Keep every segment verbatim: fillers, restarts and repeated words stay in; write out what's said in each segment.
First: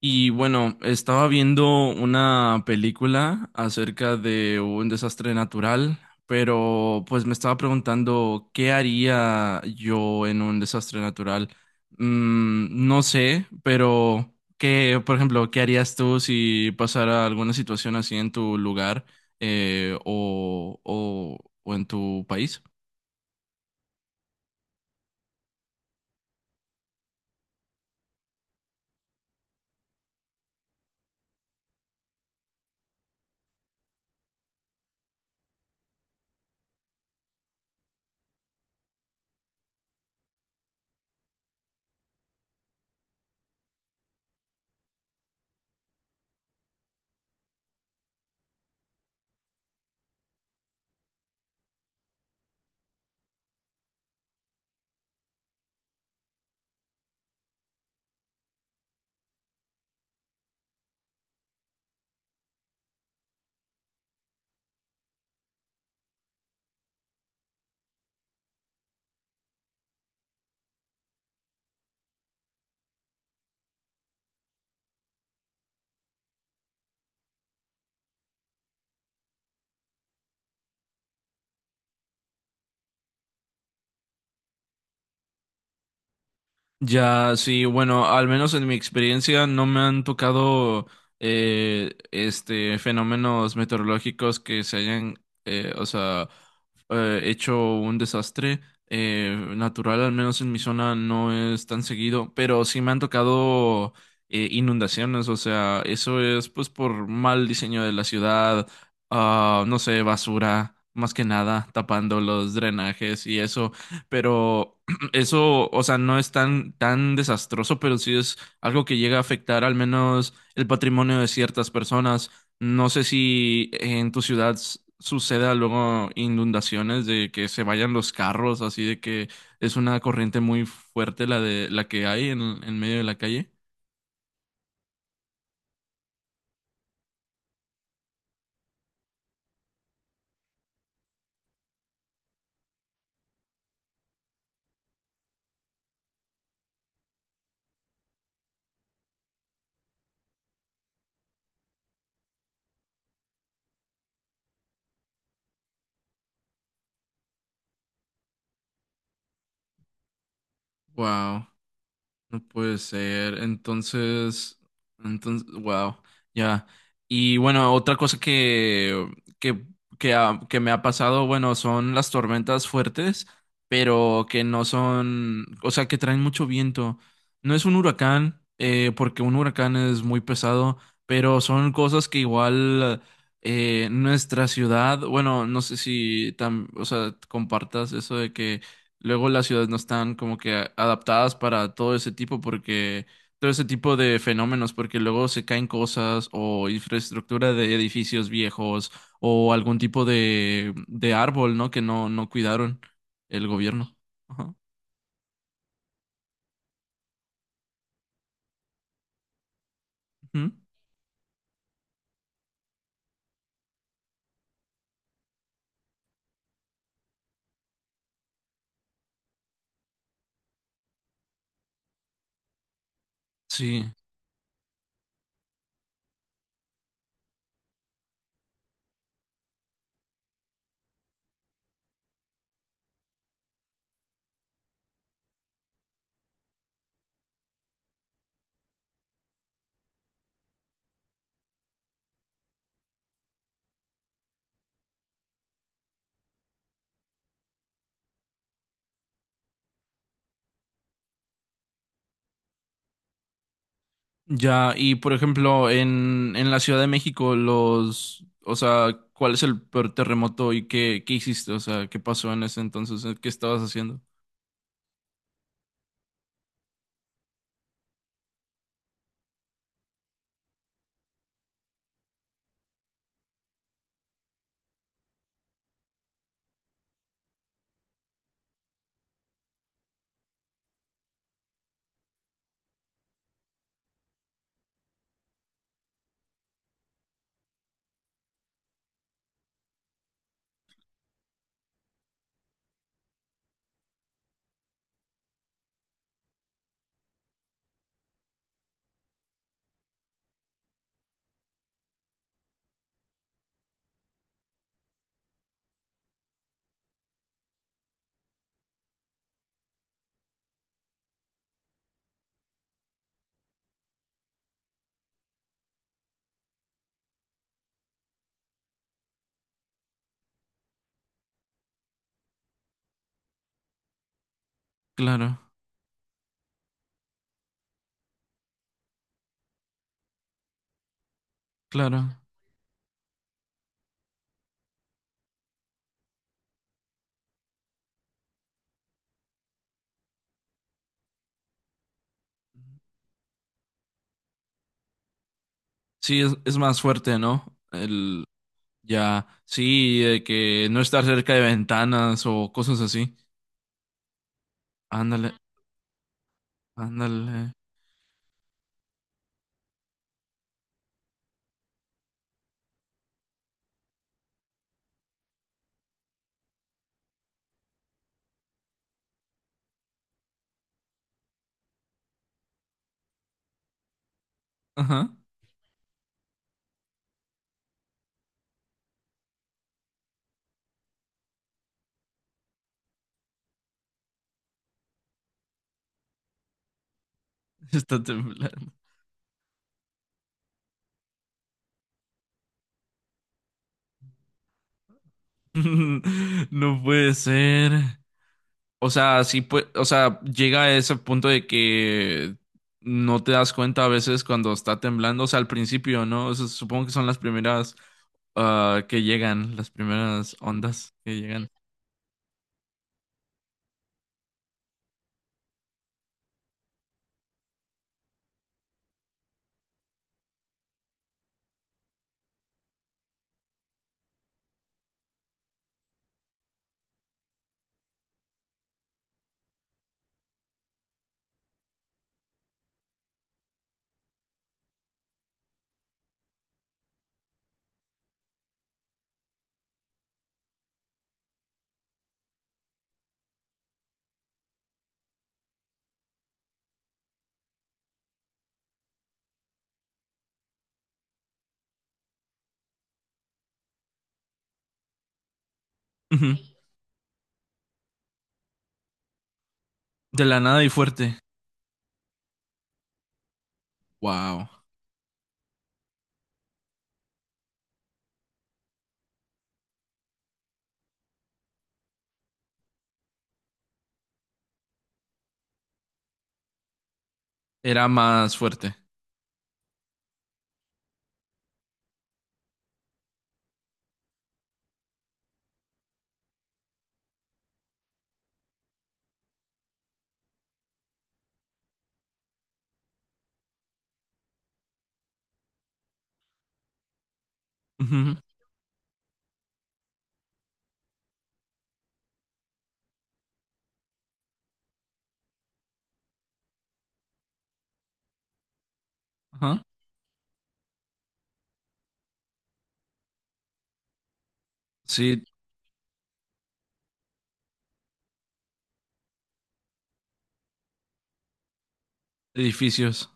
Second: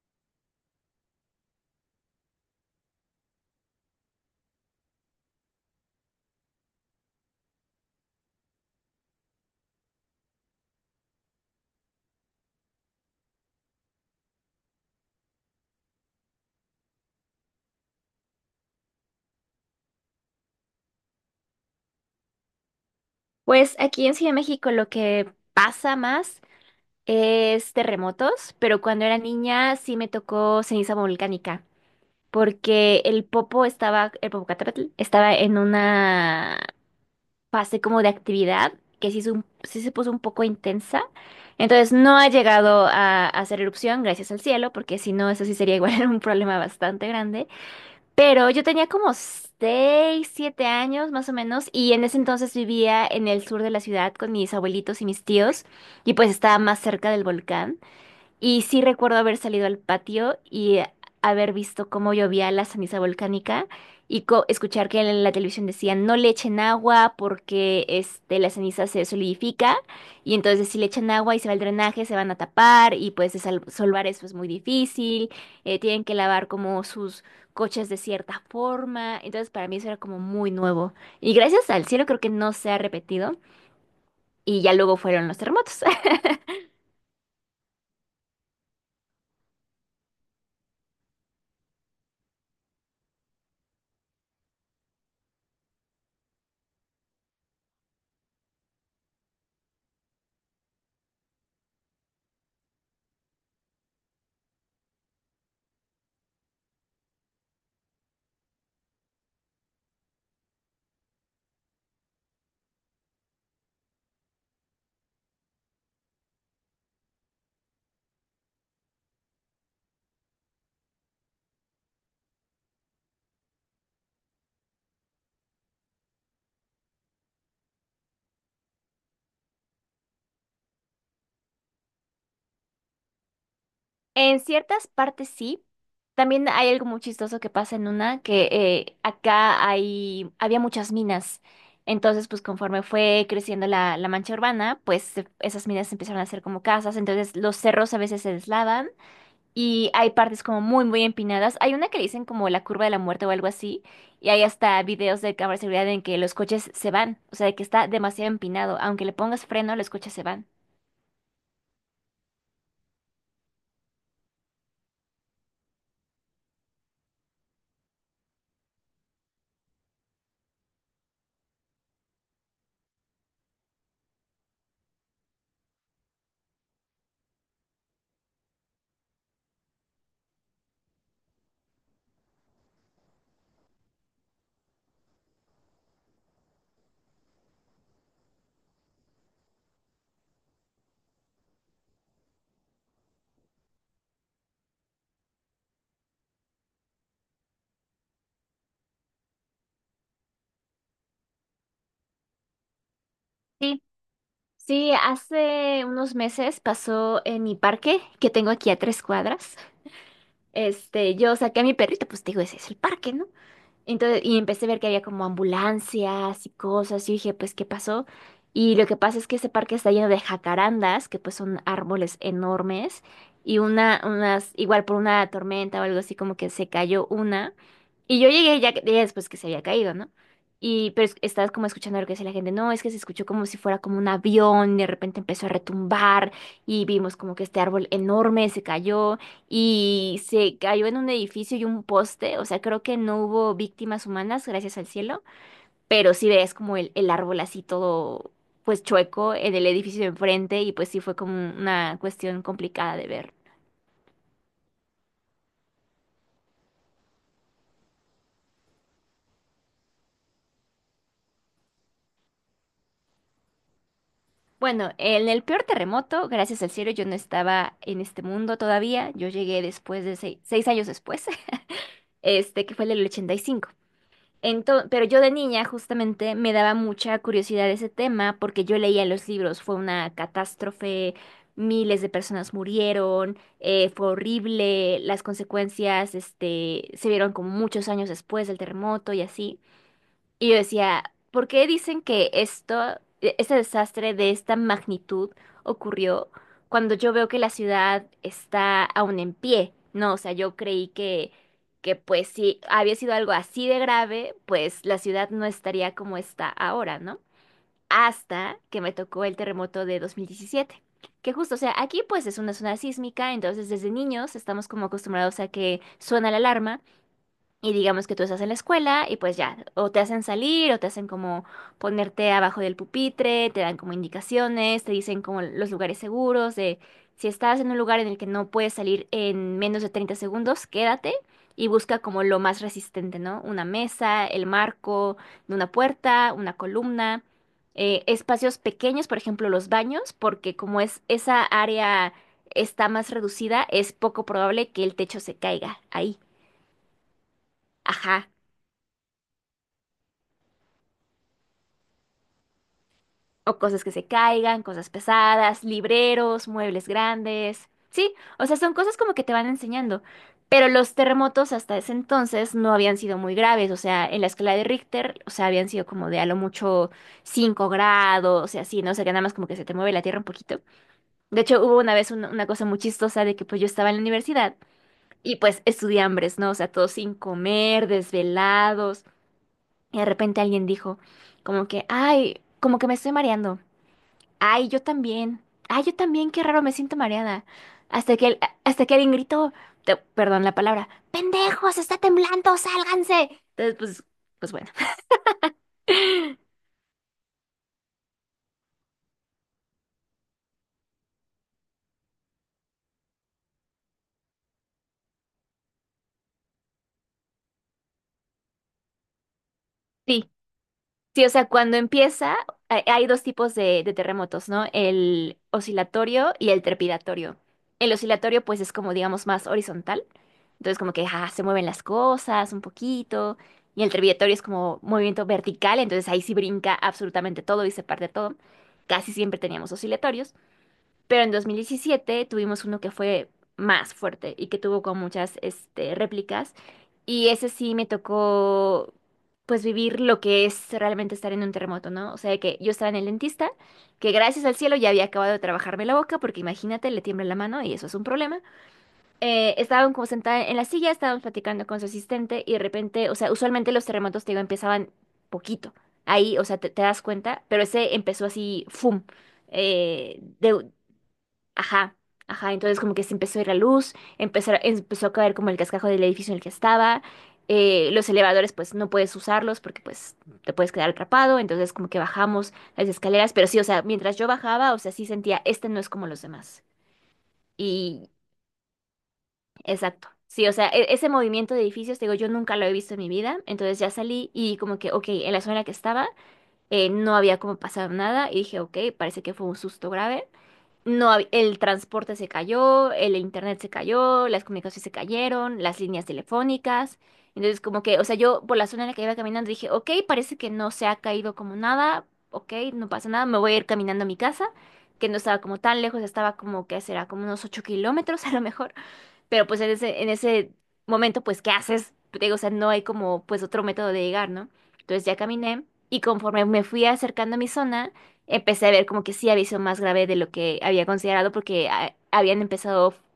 Y bueno, estaba viendo una película acerca de un desastre natural, pero pues me estaba preguntando qué haría yo en un desastre natural. Mm, no sé, pero qué, por ejemplo, ¿qué harías tú si pasara alguna situación así en tu lugar eh, o, o o en tu país? Pues aquí en Ciudad de México lo que pasa más es terremotos, pero cuando era niña sí me tocó ceniza volcánica, porque el Popo estaba, el Popocatépetl estaba en una fase como de actividad que sí, es un- sí se puso un poco intensa. Entonces no ha llegado a, a hacer erupción, gracias al cielo, porque si no, eso sí sería igual un problema bastante grande. Pero yo tenía como seis, siete años más o menos y en ese entonces vivía en el sur de la ciudad con mis abuelitos y mis tíos y pues estaba más cerca del volcán. Y sí recuerdo haber salido al patio y haber visto cómo llovía la ceniza volcánica y co- escuchar que en la televisión decían no le echen agua porque este, la ceniza se solidifica y entonces si le echan agua y se va el drenaje se van a tapar y pues de sal- eso es pues, muy difícil, eh, tienen que lavar como sus coches de cierta forma, entonces para mí eso era como muy nuevo y gracias al cielo creo que no se ha repetido y ya luego fueron los terremotos. Ya, sí, bueno, al menos en mi experiencia no me han tocado eh, este fenómenos meteorológicos que se hayan, eh, o sea, eh, hecho un desastre eh, natural, al menos en mi zona no es tan seguido, pero sí me han tocado eh, inundaciones, o sea, eso es pues por mal diseño de la ciudad, ah, no sé, basura, más que nada, tapando los drenajes y eso, pero eso, o sea, no es tan, tan desastroso, pero sí es algo que llega a afectar al menos el patrimonio de ciertas personas. No sé si en tu ciudad s- suceda luego inundaciones de que se vayan los carros, así de que es una corriente muy fuerte la de la que hay en, en medio de la calle. En ciertas partes sí. También hay algo muy chistoso que pasa en una, que eh, acá hay, había muchas minas. Entonces, pues conforme fue creciendo la, la mancha urbana, pues se- esas minas empezaron a ser como casas. Entonces, los cerros a veces se deslavan y hay partes como muy, muy empinadas. Hay una que le dicen como la curva de la muerte o algo así. Y hay hasta videos de cámara de seguridad en que los coches se van. O sea, de que está demasiado empinado. Aunque le pongas freno, los coches se van. Wow. No puede ser. Entonces, entonces, wow, ya. Y bueno, otra cosa que, que, que, ha- que me ha pasado, bueno, son las tormentas fuertes, pero que no son, o sea, que traen mucho viento. No es un huracán, eh, porque un huracán es muy pesado, pero son cosas que igual eh, nuestra ciudad, bueno, no sé si tam- o sea, compartas eso de que luego las ciudades no están como que a- adaptadas para todo ese tipo porque todo ese tipo de fenómenos porque luego se caen cosas o infraestructura de edificios viejos o algún tipo de de árbol, ¿no? Que no no cuidaron el Sí, gobierno. Ajá. sí, hace unos meses pasó en mi parque que tengo aquí a tres cuadras. Ujú. Este, yo saqué a mi perrito, pues te digo, ese es el parque, ¿no? Entonces, y empecé a ver que había como ambulancias y cosas. Y dije, pues, ¿qué pasó? Y lo que pasa es que ese parque está lleno de jacarandas, que pues son árboles enormes. Y Sí. Una, unas, igual por una tormenta o algo así, como que se cayó una. Y yo llegué ya, que- ya después que se había caído, ¿no? Y pero es- estaba como escuchando lo que decía la gente, no, es que se escuchó como si fuera como un avión, y de repente empezó a retumbar y vimos como que este árbol enorme se cayó y se cayó en un edificio y un poste, o sea, creo que no hubo víctimas humanas, gracias al cielo, pero sí ves como el, el árbol así todo, pues chueco en el edificio de enfrente y pues sí fue como una cuestión complicada de ver. Ya, y por ejemplo, en en la Ciudad de México los o sea, ¿cuál es el peor terremoto y qué qué hiciste? O sea, ¿qué pasó en ese entonces? ¿Qué estabas haciendo? Bueno, en el peor terremoto, gracias al cielo, yo no estaba en este mundo todavía, yo llegué después de seis, seis años después, este que fue el del ochenta y cinco. Ento- pero yo de niña justamente me daba mucha curiosidad ese tema porque yo leía los libros, fue una catástrofe, miles de personas murieron, eh, fue horrible, las consecuencias, este, se vieron como muchos años después del terremoto y así. Y yo decía, ¿por qué dicen que esto, e- ese desastre de esta magnitud ocurrió cuando yo veo que la ciudad está aún en pie? No, o sea, yo creí que, que pues si había sido algo así de grave, pues la ciudad no estaría como está ahora, ¿no? Hasta que me tocó el terremoto de dos mil diecisiete. Que justo, o sea, aquí pues es una zona sísmica, entonces desde niños estamos como acostumbrados a que suena la alarma. Y digamos que tú estás en la escuela y pues ya, o te hacen salir o te hacen como ponerte abajo del pupitre, te dan como indicaciones, te dicen Claro, como los lugares seguros, de si estás en un lugar en el que no puedes salir en menos de treinta segundos, quédate y busca claro. como lo más resistente, ¿no? Una mesa, el marco de una puerta, una columna, eh, espacios pequeños, por ejemplo, los baños, porque como es esa área está más reducida, es poco probable que el techo se caiga ahí. Sí, es, es más fuerte, ¿no? El Ajá, ya, sí, de que no estar cerca de ventanas o cosas así. o cosas que se caigan, cosas Ándale, pesadas, libreros, muebles ándale. grandes. Sí, o sea, son cosas como que te van enseñando. Pero los terremotos hasta ese entonces no habían sido muy graves. O sea, en la escala de Richter, o sea, habían sido como de a lo mucho cinco grados, y así, ¿no? O sea, que nada más como que se te mueve la tierra un poquito. De hecho, hubo una vez una, una cosa muy chistosa de que pues yo estaba en la universidad Ajá. y pues estudié hambres, ¿no? O sea, todos sin comer, desvelados. Y de repente alguien dijo como que, ay, como que me estoy mareando. Ay, yo también. Ay, yo también, qué raro, me siento mareada. Está Hasta que, el- temblando. hasta que alguien gritó, te- perdón la palabra, ¡pendejos, está temblando, sálganse! Entonces, pues, pues, bueno. No puede ser. O sea, sí pues. O sea, llega a ese punto de que no te das cuenta a veces cuando está temblando, o sea, al principio, ¿no? O sea, supongo que son las primeras ah, que llegan, las Sí, primeras ondas que sí, o sea, llegan. cuando empieza, hay hay dos tipos de, de terremotos, ¿no? El oscilatorio y el trepidatorio. El oscilatorio, pues, es como, digamos, más horizontal. Entonces, como que ah, se mueven las cosas un poquito. Y el trepidatorio es como movimiento vertical, entonces ahí sí brinca absolutamente todo y se parte todo. Casi siempre teníamos oscilatorios. Pero en dos mil diecisiete tuvimos uno que fue más fuerte y que tuvo como muchas este, réplicas. Y ese sí me tocó, pues, vivir lo que es realmente estar en un terremoto, ¿no? O sea, que yo estaba en el dentista, que gracias al cielo ya había acabado de trabajarme la boca, porque imagínate, le tiembla la mano y eso es un problema. Eh, estaban como sentada en la silla, estábamos platicando con su asistente y de repente, o sea, usualmente los terremotos, te digo, empezaban poquito. Ujú. Ahí, o sea, te, te das cuenta, pero ese empezó así, ¡fum! Eh, De la nada de, y fuerte. ajá, ajá, entonces como que se empezó a ir la luz, Wow. empezó, empezó a caer como el cascajo del edificio en el que estaba, eh, los elevadores pues no puedes usarlos porque pues te puedes quedar atrapado, entonces como que bajamos las escaleras, pero sí, o sea, mientras yo bajaba, o sea, sí sentía, este no es como los demás. Era Y más fuerte. exacto, sí, o sea, e- ese movimiento de edificios, te digo, yo nunca lo he visto en mi vida, entonces ya salí y como que, ok, en la zona en la que estaba eh, no había como pasado nada y dije, ok, parece que fue un susto grave. No, hab- el transporte se cayó, el internet se cayó, las comunicaciones se cayeron, las líneas telefónicas. Entonces, como que, o sea, Ujú. yo por la zona en la que iba caminando dije, ok, parece que no se ha caído como nada, ok, no pasa nada, me voy a ir caminando a mi casa, que no estaba como tan lejos, estaba como que será como unos ocho kilómetros a lo mejor. Pero pues Ajá. en ese, en ese momento, pues, ¿qué haces? Te digo, o sea, no hay como pues otro método de llegar, ¿no? Entonces ya Sí, caminé y conforme me fui acercando a mi zona, empecé a ver como que sí había sido más grave de lo que había considerado porque ah, habían empezado, edificios.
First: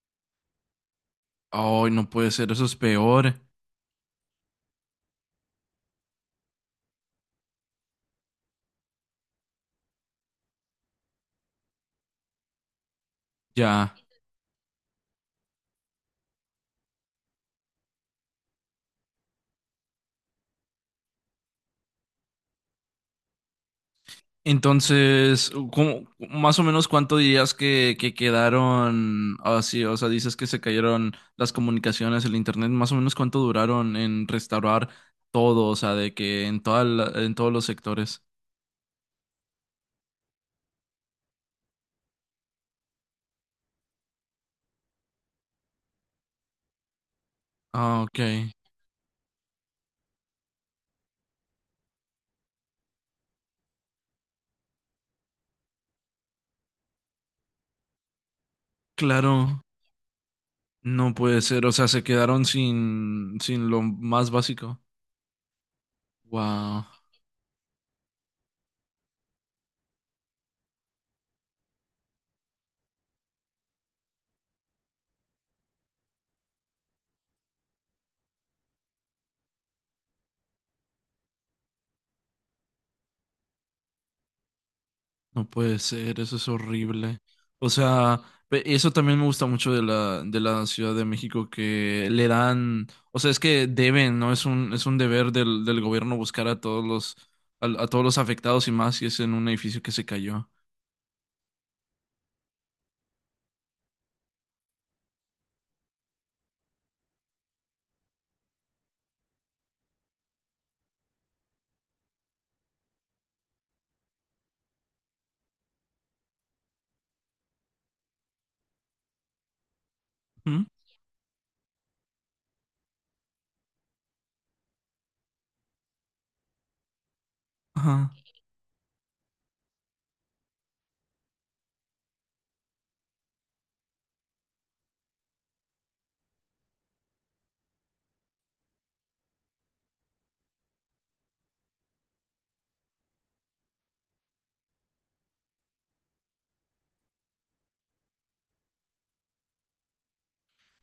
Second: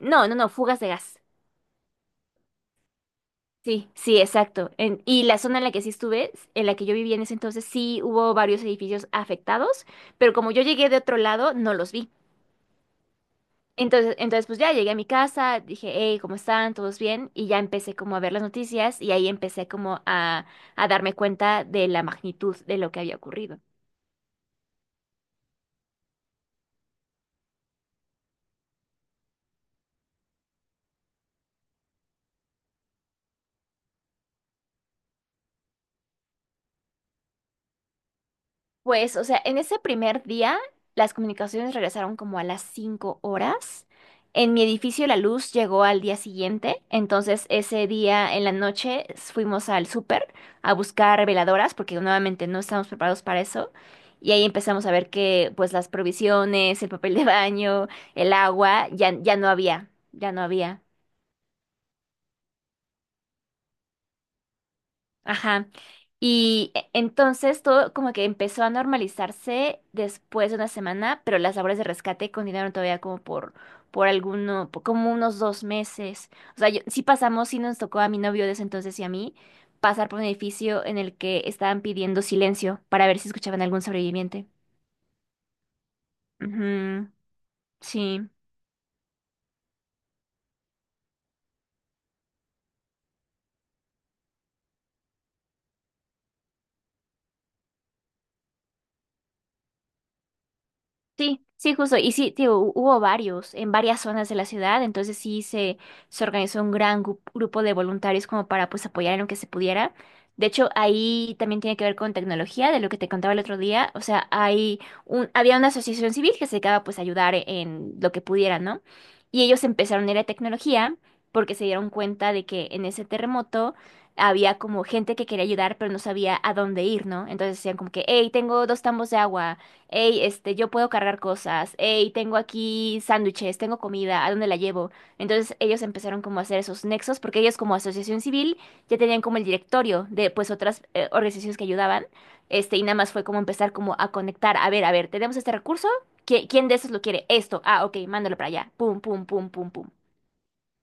no, no, no, fugas de gas. Ay, no puede ser, eso es peor. Sí, sí, exacto. En- y la zona en la que sí estuve, en la que yo vivía en ese entonces, sí hubo varios edificios afectados, pero como yo llegué de otro lado, no los vi. Ya. Entonces, entonces, pues ya llegué a mi casa, dije, hey, ¿cómo están? ¿Todos bien? Y ya empecé como a ver las noticias y ahí empecé como a, a darme cuenta de la magnitud de lo que había ocurrido. Entonces, ¿cómo más o menos cuánto dirías que, que quedaron así? O sea, dices que se cayeron las comunicaciones, el internet, más o menos cuánto duraron en restaurar todo, o sea, de que en toda la- en todos los sectores. Pues, o sea, en ese primer día las comunicaciones regresaron como a las cinco horas. En mi edificio la luz llegó al día siguiente, entonces ese Ah, ok. día en la noche fuimos al súper a buscar veladoras porque nuevamente no estábamos preparados para eso. Y ahí empezamos a ver que pues las provisiones, el papel de baño, el agua, ya, ya no Claro, había, ya no había. no puede ser, o sea, se quedaron sin, sin lo más básico. Ajá. Y Wow. e- entonces todo como que empezó a normalizarse después de una semana, pero las labores de rescate continuaron todavía como por, por alguno, por como unos dos meses. O sea, yo- sí pasamos, sí nos tocó a mi novio de ese entonces y a mí pasar por un edificio en el que estaban pidiendo silencio para ver si escuchaban algún sobreviviente. No puede ser, eso es Ujú, horrible. O sea, sí. pe- eso también me gusta mucho de la, de la Ciudad de México, que le dan, o sea, es que deben, ¿no? Es un, es un deber del, del gobierno buscar a todos los, a, a todos los afectados y más si es en un edificio que se cayó. Sí, sí, justo. Y sí, tío, hu- hubo varios en varias zonas de la ciudad, entonces sí se, se organizó un gran gu- grupo de voluntarios como para pues apoyar en lo que se pudiera. De hecho, ahí también tiene que ver con tecnología, de lo que te contaba el otro día. O sea, hay un, había una asociación civil que se dedicaba pues a ayudar e- en lo que pudiera, ¿no? Y ellos empezaron a ir a ¿Mm? tecnología porque se dieron cuenta de que en ese terremoto había como gente que quería ayudar, pero no sabía a dónde ir, ¿no? Entonces decían como que, Ajá. hey, tengo dos tambos de agua, hey, este, yo puedo cargar cosas, hey, tengo aquí sándwiches, tengo comida, ¿a dónde la llevo? Entonces ellos empezaron como a hacer esos nexos, porque ellos como asociación civil ya tenían como el directorio de pues otras eh, organizaciones que ayudaban, este, y nada más fue como empezar como a conectar, a ver, a ver, tenemos este recurso, ¿qui- ¿quién de esos lo quiere? Esto, ah, ok, mándalo para allá, pum, pum, pum, pum, pum.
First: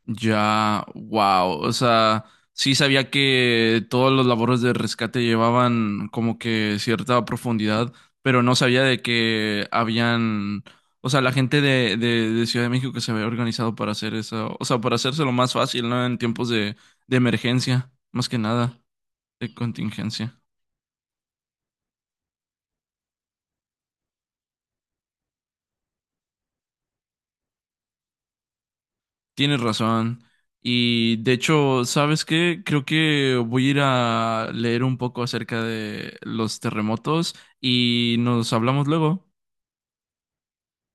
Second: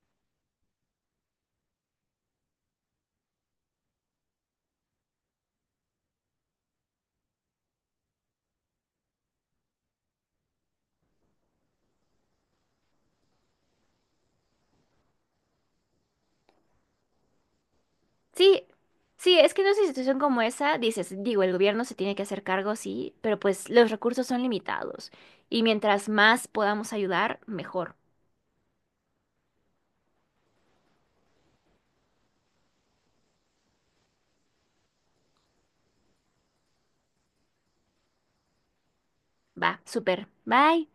Ya, wow. O sea, sí sabía que todos los labores de rescate llevaban como que cierta profundidad, pero no sabía de que habían, o sea, la gente de, de, de Ciudad de México que se había organizado para hacer eso, o sea, para hacérselo más fácil, ¿no? En tiempos de, de emergencia, más que Sí, nada, sí, es de que en una situación contingencia. como esa, dices, digo, el gobierno se tiene que hacer cargo, sí, pero pues los recursos son limitados. Y mientras más podamos ayudar, mejor. Tienes razón. Y de hecho, ¿sabes qué? Creo que voy a ir a leer un poco acerca de los terremotos y nos hablamos luego. Va, súper. Bye.